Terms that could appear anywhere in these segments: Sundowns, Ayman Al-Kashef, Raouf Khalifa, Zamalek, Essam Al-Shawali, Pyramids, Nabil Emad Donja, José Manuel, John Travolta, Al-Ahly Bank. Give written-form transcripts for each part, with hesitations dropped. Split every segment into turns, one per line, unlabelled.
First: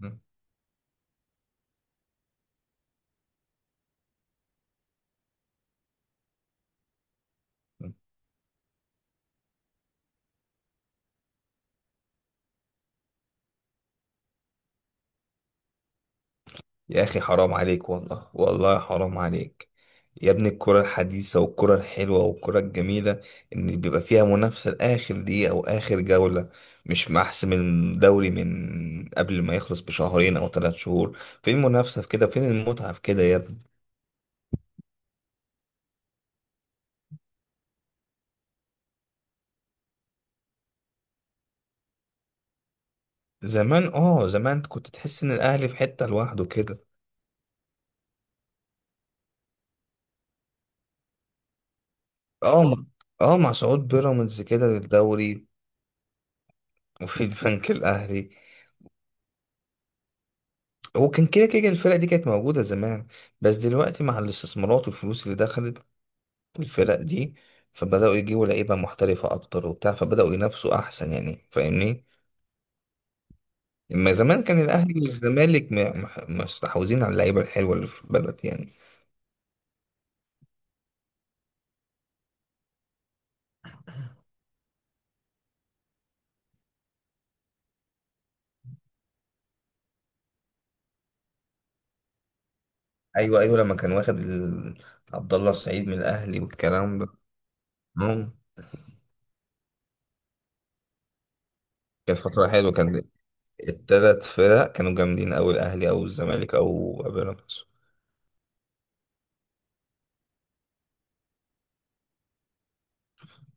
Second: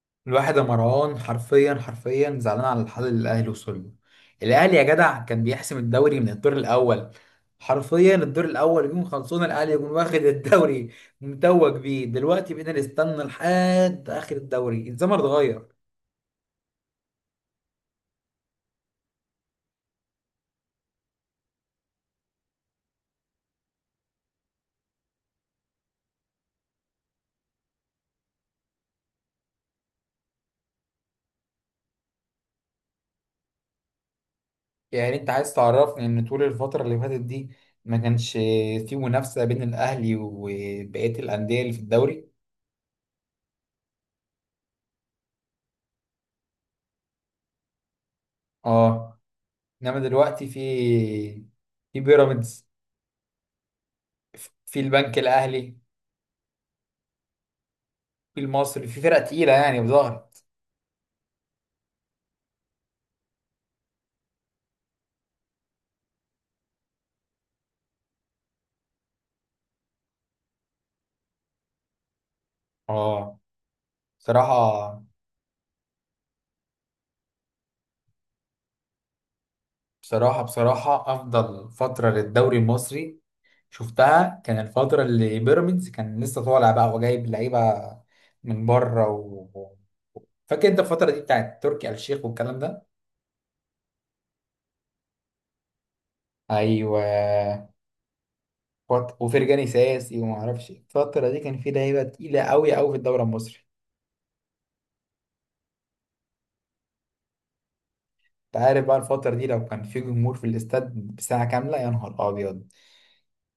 مم.
الواحد يا مروان، حرفيا حرفيا زعلان على الحل اللي الاهلي وصل له. الاهلي يا جدع، كان بيحسم الدوري من الدور الاول. حرفيا الدور الاول يكون خلصونا، الاهلي يكون واخد الدوري متوج بيه. دلوقتي بقينا نستنى لحد اخر الدوري. الزمن اتغير.
يا أخي، حرام عليك، والله والله حرام عليك. يا ابني، الكرة الحديثة والكرة الحلوة والكرة الجميلة إن بيبقى فيها منافسة لآخر دقيقة أو آخر جولة، مش محسم الدوري من قبل ما يخلص بشهرين أو ثلاث شهور. فين المنافسة في كده؟ فين المتعة في كده يا ابني؟
يعني انت عايز تعرفني ان طول الفتره اللي فاتت دي ما كانش في منافسه بين الاهلي وبقيه الانديه اللي في الدوري؟
زمان كنت تحس إن الأهلي في حتة لوحده كده.
اه، انما دلوقتي في
اه
بيراميدز،
مع- اه مع صعود بيراميدز كده
في البنك
للدوري.
الاهلي
وفي البنك الأهلي.
المصري، في فرق تقيلة يعني ظهرت.
وكان كده كده الفرق دي كانت موجودة زمان، بس دلوقتي مع الاستثمارات والفلوس اللي دخلت الفرق دي، فبدأوا يجيبوا لعيبة محترفة أكتر وبتاع، فبدأوا ينافسوا أحسن يعني. فاهمني؟
اه،
اما زمان كان الأهلي
بصراحة
والزمالك مستحوذين على اللعيبة الحلوة اللي في البلد يعني.
بصراحة أفضل فترة للدوري المصري شفتها كان الفترة اللي بيراميدز كان لسه طالع بقى وجايب لعيبة من بره و فاكر انت الفترة دي بتاعت تركي آل الشيخ والكلام ده؟
أيوه أيوه، لما كان واخد عبد الله السعيد من الأهلي والكلام
ايوه،
ده. مم.
وفرجاني ساسي وما اعرفش إيه. الفترة دي كان في لعيبة
كانت
تقيلة
فترة
قوي
حلوة،
قوي في
كان
الدوري المصري.
التلات فرق كانوا جامدين أوي، الأهلي أو الزمالك أو بيراميدز.
انت عارف بقى الفترة دي لو كان في جمهور في الاستاد بساعة كاملة، يا نهار ابيض.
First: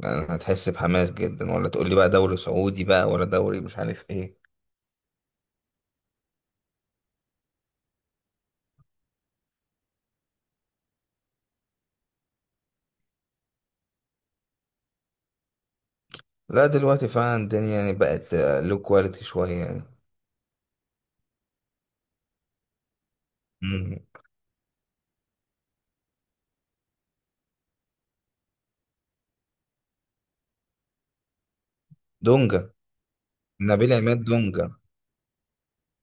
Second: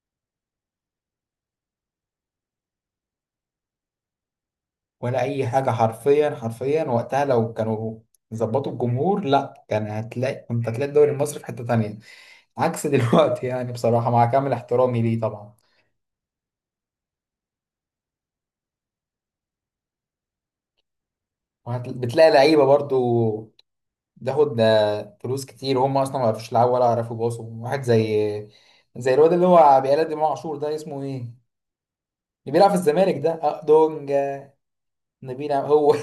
يعني هتحس بحماس جدا، ولا تقول لي بقى دوري سعودي بقى ولا دوري مش عارف ايه.
ولا اي حاجه. حرفيا حرفيا وقتها لو كانوا ظبطوا الجمهور، لا كان هتلاقي كنت هتلاقي الدوري المصري في حته تانية. عكس دلوقتي يعني، بصراحه مع كامل احترامي ليه طبعا.
لا دلوقتي فعلا الدنيا يعني بقت لو كواليتي شوية يعني.
بتلاقي لعيبه برضو
مم.
بتاخد فلوس كتير وهم اصلا ما يعرفوش يلعبوا ولا يعرفوا يباصوا، واحد زي الواد اللي هو بيقلد امام عاشور ده اسمه ايه؟ اللي
دونجا.
بيلعب في الزمالك ده، أه
نبيل عماد
دونجا.
دونجا.
هو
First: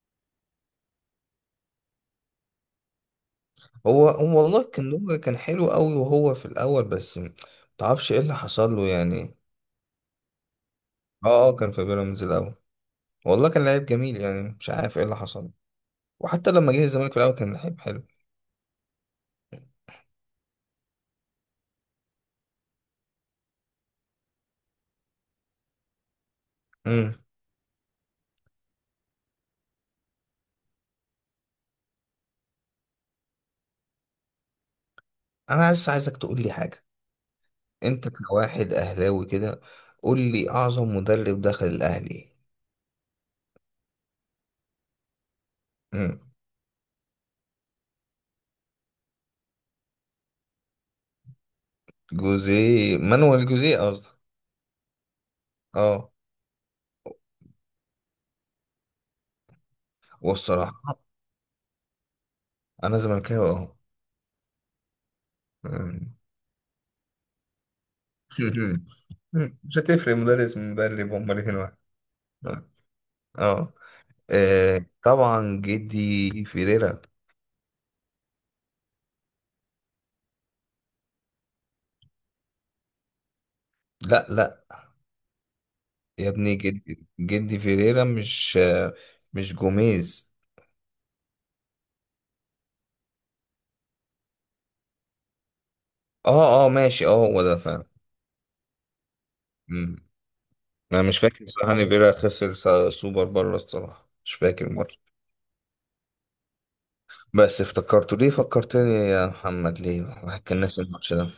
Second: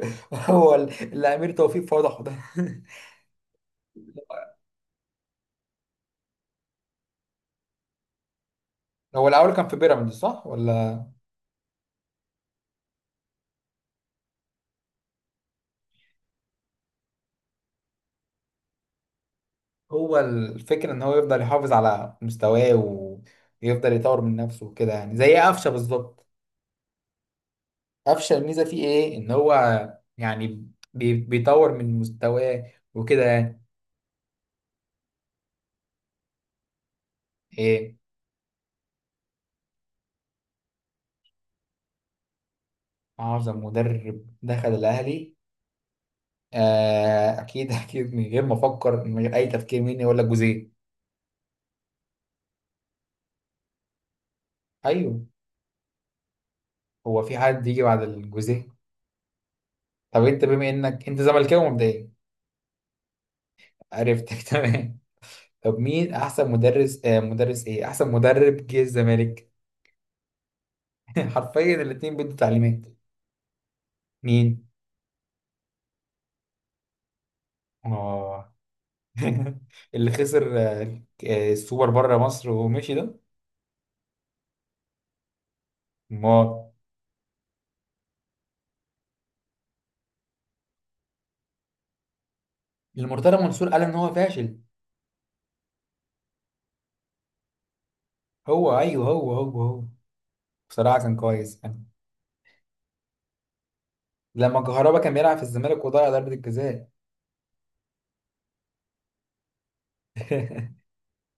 هو اللي امير توفيق فضحه ده.
هو هو والله، كان دونجا كان حلو قوي وهو في الأول، بس متعرفش ايه اللي حصل له
هو
يعني.
الاول كان في بيراميدز صح ولا؟
اه اه، كان في بيراميدز الأول. والله كان لعيب جميل، يعني مش عارف ايه اللي حصل له. وحتى لما جه الزمالك في الأول كان لعيب حلو.
هو الفكرة ان هو يفضل يحافظ على مستواه ويفضل يطور من نفسه وكده يعني، زي قفشة بالظبط.
مم.
قفشة، الميزة فيه ايه؟ ان هو يعني بيطور من مستواه وكده يعني.
أنا بس عايزك تقول لي حاجة.
ايه؟
أنت كواحد أهلاوي كده، قول لي أعظم مدرب دخل الأهلي.
اعظم مدرب دخل الاهلي؟
مم.
آه اكيد اكيد، من غير ما افكر، من غير اي تفكير، مين؟ يقول لك جوزيه.
جوزيه. مانويل جوزيه قصدك.
ايوه.
اه.
هو في حد يجي بعد الجوزيه؟ طب انت بما
والصراحة
انك انت زملكاوي مبدئيا.
أنا زملكاوي أهو.
عرفتك تمام. طب مين
مم.
احسن مدرس، آه مدرس ايه، احسن مدرب جه الزمالك؟
مم. مش هتفرق مدرس من مدرب، هما الاتنين
حرفيا
واحد.
الاتنين بيدوا
اه.
تعليمات.
آه.
مين؟
آه، طبعا جدي فيريرا.
اه. اللي خسر السوبر بره مصر ومشي ده.
لا لا يا
ما
ابني، جدي جدي فيريرا، مش جوميز.
المرتضى منصور قال ان هو فاشل.
اه اه ماشي، اه هو ده فعلا.
هو ايوه، هو.
مم.
بصراحه
انا
كان
مش فاكر
كويس
بصراحة ان
يعني.
فيريرا خسر سوبر بره، الصراحة مش
لما
فاكر
كهربا
الماتش.
كان بيلعب في الزمالك وضيع ضربه الجزاء.
بس افتكرته ليه، فكرتني يا محمد، ليه الواحد كان ناسي الماتش ده.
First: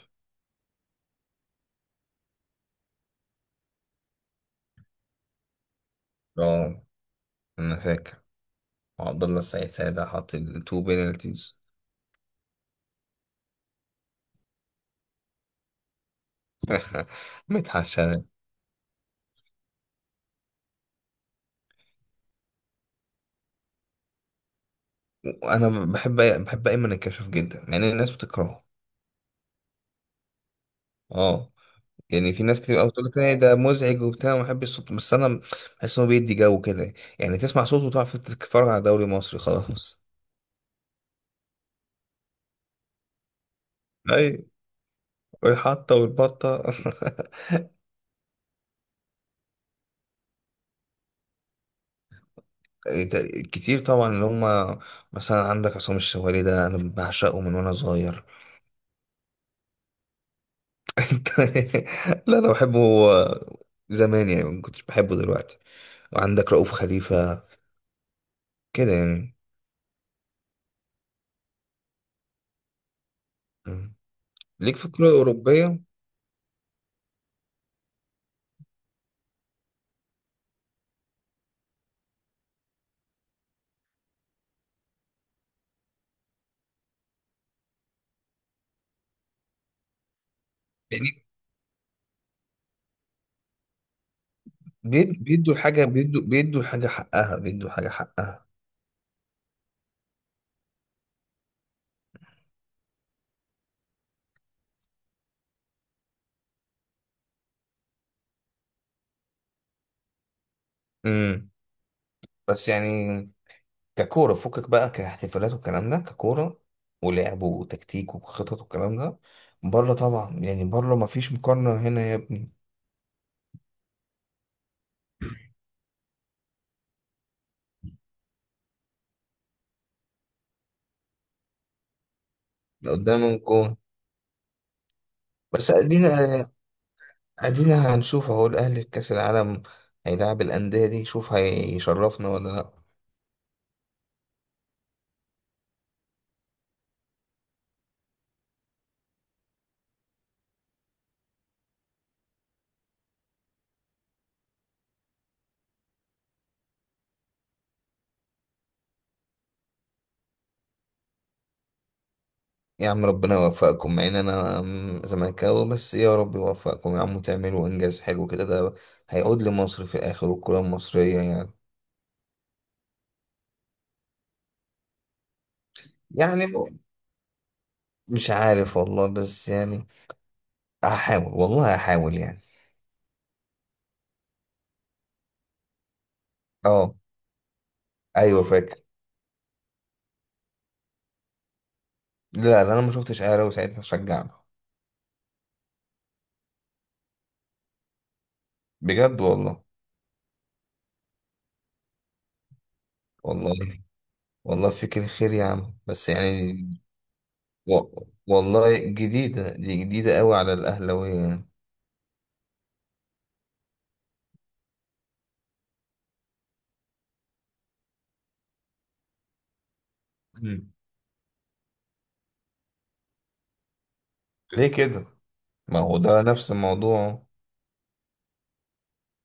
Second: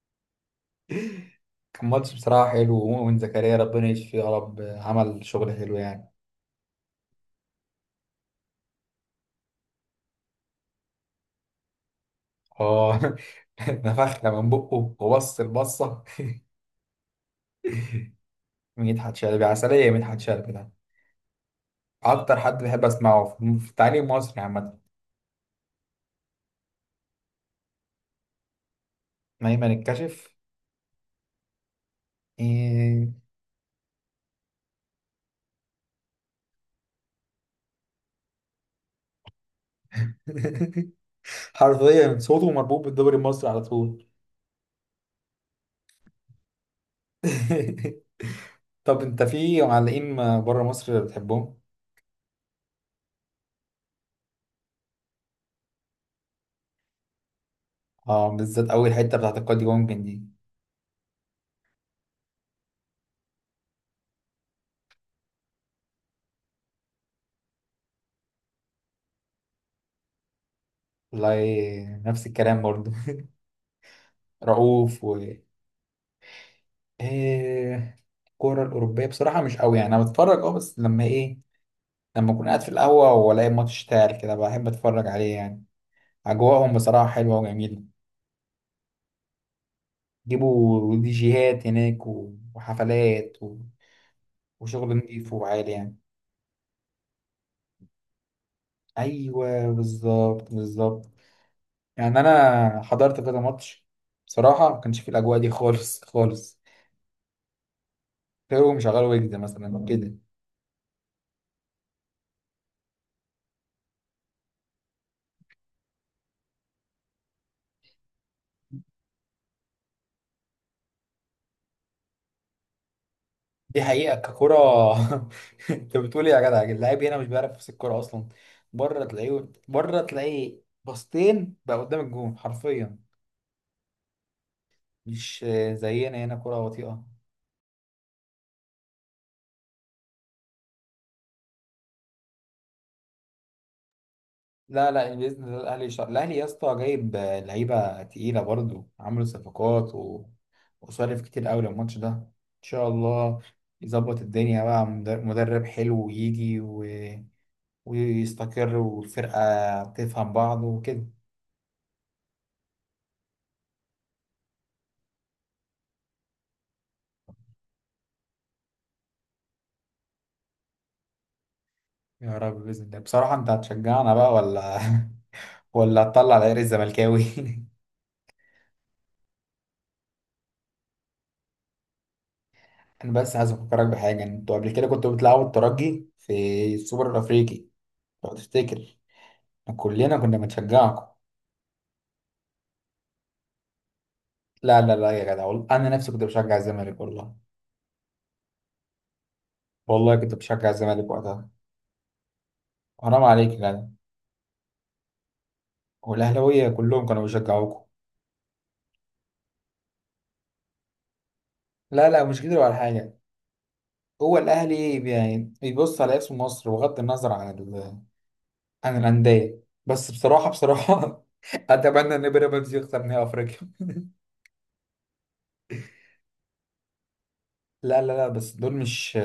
كان ماتش بصراحه حلو، ومؤمن زكريا ربنا يشفيه يا رب، عمل شغل حلو يعني.
اه انا فاكر، عبد الله السعيد ساعتها حاط التو بينالتيز.
اه. نفخنا من بقه وبص البصه.
متحش انا.
مدحت شلبي عسليه. مدحت شلبي ده اكتر حد بحب اسمعه في التعليم المصري عامه.
وانا بحب ايمن الكشف جدا يعني الناس بتكرهه.
نايما الكشف.
اه. يعني في ناس كتير قوي بتقول
إيه.
لك إيه ده مزعج وبتاع وما بحبش صوته، بس انا بحس انه بيدي جو كده. يعني تسمع صوته وتعرف تتفرج على دوري مصري خلاص.
حرفيا صوته مربوط بالدوري المصري على طول.
اي، والحطه والبطه.
طب انت في معلقين بره مصر بتحبهم؟
إيه، كتير طبعا اللي هم مثلا عندك عصام الشوالي، ده انا بعشقه من وانا صغير.
اه، بالذات اول حته بتاعت القاضي ممكن دي.
انت- لا انا بحبه. زمان يعني ما كنتش بحبه دلوقتي. وعندك رؤوف خليفة كده يعني.
والله نفس الكلام برضو
مم. ليك في
رؤوف
الكرة
و
الأوروبية؟
إيه. الكوره الاوروبيه بصراحه مش قوي يعني، انا بتفرج بس لما ايه، لما اكون قاعد في القهوه والاقي ماتش اشتغل كده، بحب اتفرج عليه يعني. اجواءهم بصراحه حلوه وجميله، جيبوا
يعني
ديجيهات هناك وحفلات وشغل نضيف
بيدوا
وعالي
الحاجة،
يعني.
بيدوا الحاجة حقها، بيدوا الحاجة حقها.
ايوه بالظبط بالظبط. يعني انا حضرت كذا ماتش، بصراحه ما كانش فيه الاجواء دي خالص خالص. كانوا مشغلوا ويجز مثلا كده.
امم بس يعني ككورة فكك بقى، كاحتفالات والكلام ده، ككورة ولعب وتكتيك وخطط والكلام ده، بره طبعا. يعني بره مفيش مقارنة هنا يا ابني.
دي حقيقه ككره. انت بتقول ايه يا جدع؟ اللاعب هنا مش بيعرف يمسك الكوره اصلا. بره تلاقيه باصتين بقى قدام الجون
ده
حرفيا.
قدام الجون.
مش
بس ادينا
زينا هنا، كره بطيئه.
ادينا هنشوف اهو الاهلي في كاس العالم، هيلاعب الانديه دي، شوف هيشرفنا ولا لا.
لا لا، باذن الله. الاهلي الاهلي يا اسطى جايب لعيبه تقيله برضو، عامل صفقات و وصرف كتير قوي للماتش ده. ان شاء الله يظبط الدنيا بقى. مدرب حلو يجي و ويستقر والفرقه تفهم بعض وكده.
يا عم ربنا يوفقكم مع ان انا زملكاوي، بس يا رب يوفقكم يا عم، وتعملوا انجاز حلو كده، ده هيعود لمصر في الاخر والكره المصريه يعني.
يا رب باذن الله. بصراحه انت هتشجعنا بقى ولا ولا هتطلع
يعني
العير الزملكاوي؟
مش عارف والله، بس يعني هحاول والله هحاول يعني.
انا بس عايز افكرك بحاجه، انتوا قبل كده كنتوا بتلعبوا الترجي في
اه.
السوبر الافريقي، لو
ايوه فاكر.
تفتكر، كلنا كنا بنشجعكم.
لا لا، انا ما شفتش اهلاوي ساعتها شجعنا.
لا لا لا يا جدع، والله انا نفسي كنت بشجع الزمالك والله.
بجد والله.
والله كنت بشجع الزمالك وقتها. حرام عليك يا جدع.
والله والله فيك الخير يا عم، بس يعني
والاهلاويه كلهم كانوا بيشجعوكوا.
والله جديدة دي، جديدة قوي على الأهلاوية يعني.
لا لا، مش كده ولا حاجه. هو الاهلي يعني بيبص على اسم مصر بغض النظر عن عن الانديه. بس بصراحه
مم.
بصراحه اتمنى ان بيراميدز يخسر نهائي افريقيا
ليه كده؟ ما هو ده نفس الموضوع.
لا لا لا، بس دول مش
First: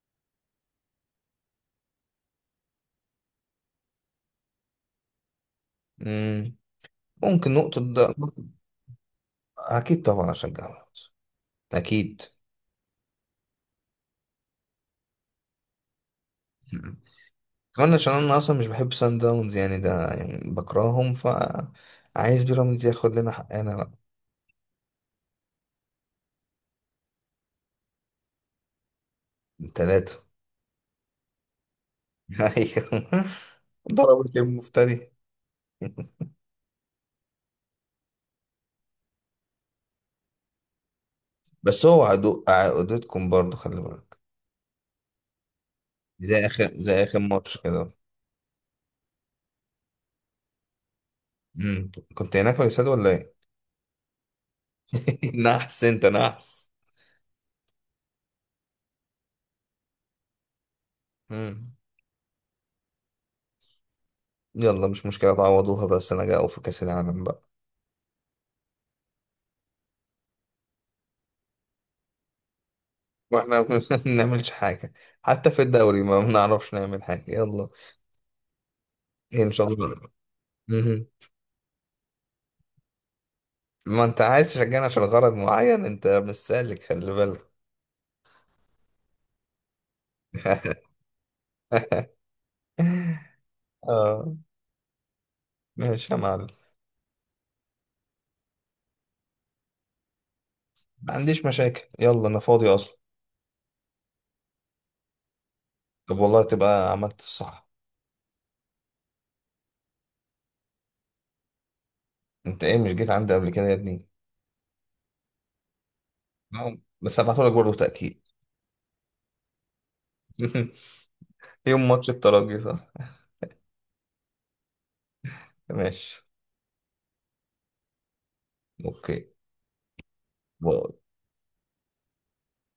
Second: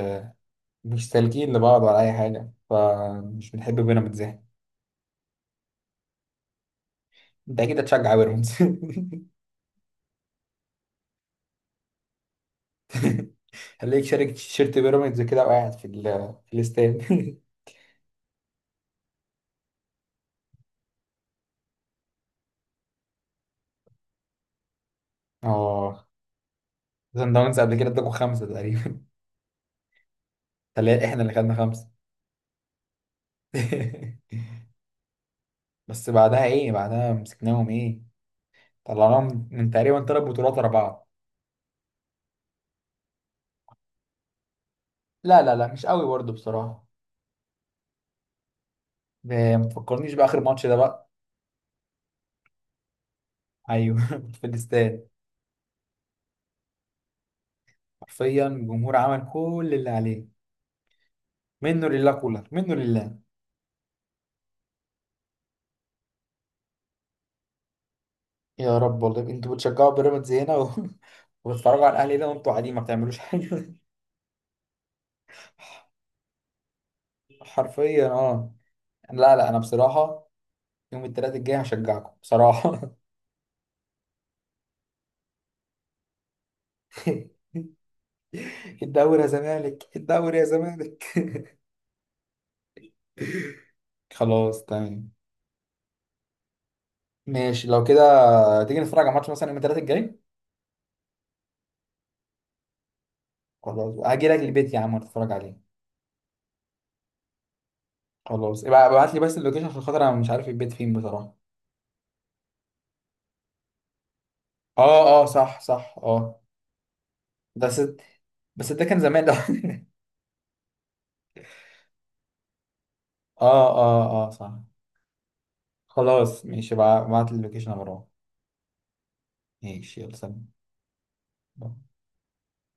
مش سالكين لبعض ولا اي حاجه، فمش بنحب بيراميدز يعني.
مم. ممكن
انت اكيد
نقطة
هتشجع
ده.
بيراميدز؟
أكيد طبعا أشجع الأهلي. أكيد.
خليك شارك تيشيرت بيراميدز كده وقاعد في في
مم.
الاستاد
كمان عشان أنا أصلا مش بحب سان داونز يعني، ده يعني بكرههم، فعايز بيراميدز ياخد لنا حقنا بقى.
اه. سان داونز قبل كده اداكوا خمسة تقريبا.
تلاتة.
تلاقي احنا اللي خدنا خمسة.
أيوه. ضربت المفتري.
بس بعدها ايه، بعدها مسكناهم ايه، طلعناهم من تقريبا ثلاث بطولات ورا بعض.
بس هو عدو عقدتكم برضه، خلي بالك.
لا لا لا، مش قوي برضه
زي آخر
بصراحة.
زي آخر ماتش كده.
ما تفكرنيش بآخر ماتش ده بقى.
مم. كنت هناك في الاستاد ولا إيه؟
ايوه كنت في الاستاد.
نحس انت نحس.
حرفيا الجمهور عمل كل اللي عليه.
مم.
منه لله كولر، منه لله.
يلا مش مشكلة تعوضوها، بس انا جاي في كأس العالم بقى.
يا رب والله. انتوا بتشجعوا بيراميدز هنا و وبتتفرجوا على الاهلي ده وانتوا قاعدين ما بتعملوش
واحنا
حاجة.
ما بنعملش حاجة، حتى في الدوري ما بنعرفش نعمل حاجة. يلا.
حرفيا اه. لا
إيه،
لا،
ان
انا
شاء الله.
بصراحه يوم
مم.
الثلاث الجاي هشجعكم بصراحه.
ما انت عايز تشجعنا عشان غرض معين، انت مش سالك خلي بالك.
الدوري يا زمالك، الدوري يا زمالك
اه.
خلاص تمام.
ماشي يا معلم.
ماشي لو كده، تيجي نتفرج على ماتش مثلا يوم الثلاث الجاي؟
ما عنديش مشاكل، يلا انا فاضي اصلا.
خلاص هاجي لك البيت يا عم، نتفرج عليه.
طب والله تبقى عملت الصح.
خلاص، ابقى ابعت لي بس اللوكيشن عشان خاطر انا مش عارف البيت فين بصراحه.
انت ايه مش جيت عندي قبل كده يا ابني؟
اه اه صح صح اه.
نعم. بس هبعتهولك
ده
برضه
ست،
تأكيد.
بس ده كان زمان ده.
يوم ماتش الترجي صح؟
اه اه اه صح.
ماشي.
خلاص ماشي، ابعت لي اللوكيشن يا مروان.
اوكي.
ماشي يلا سلام.
و-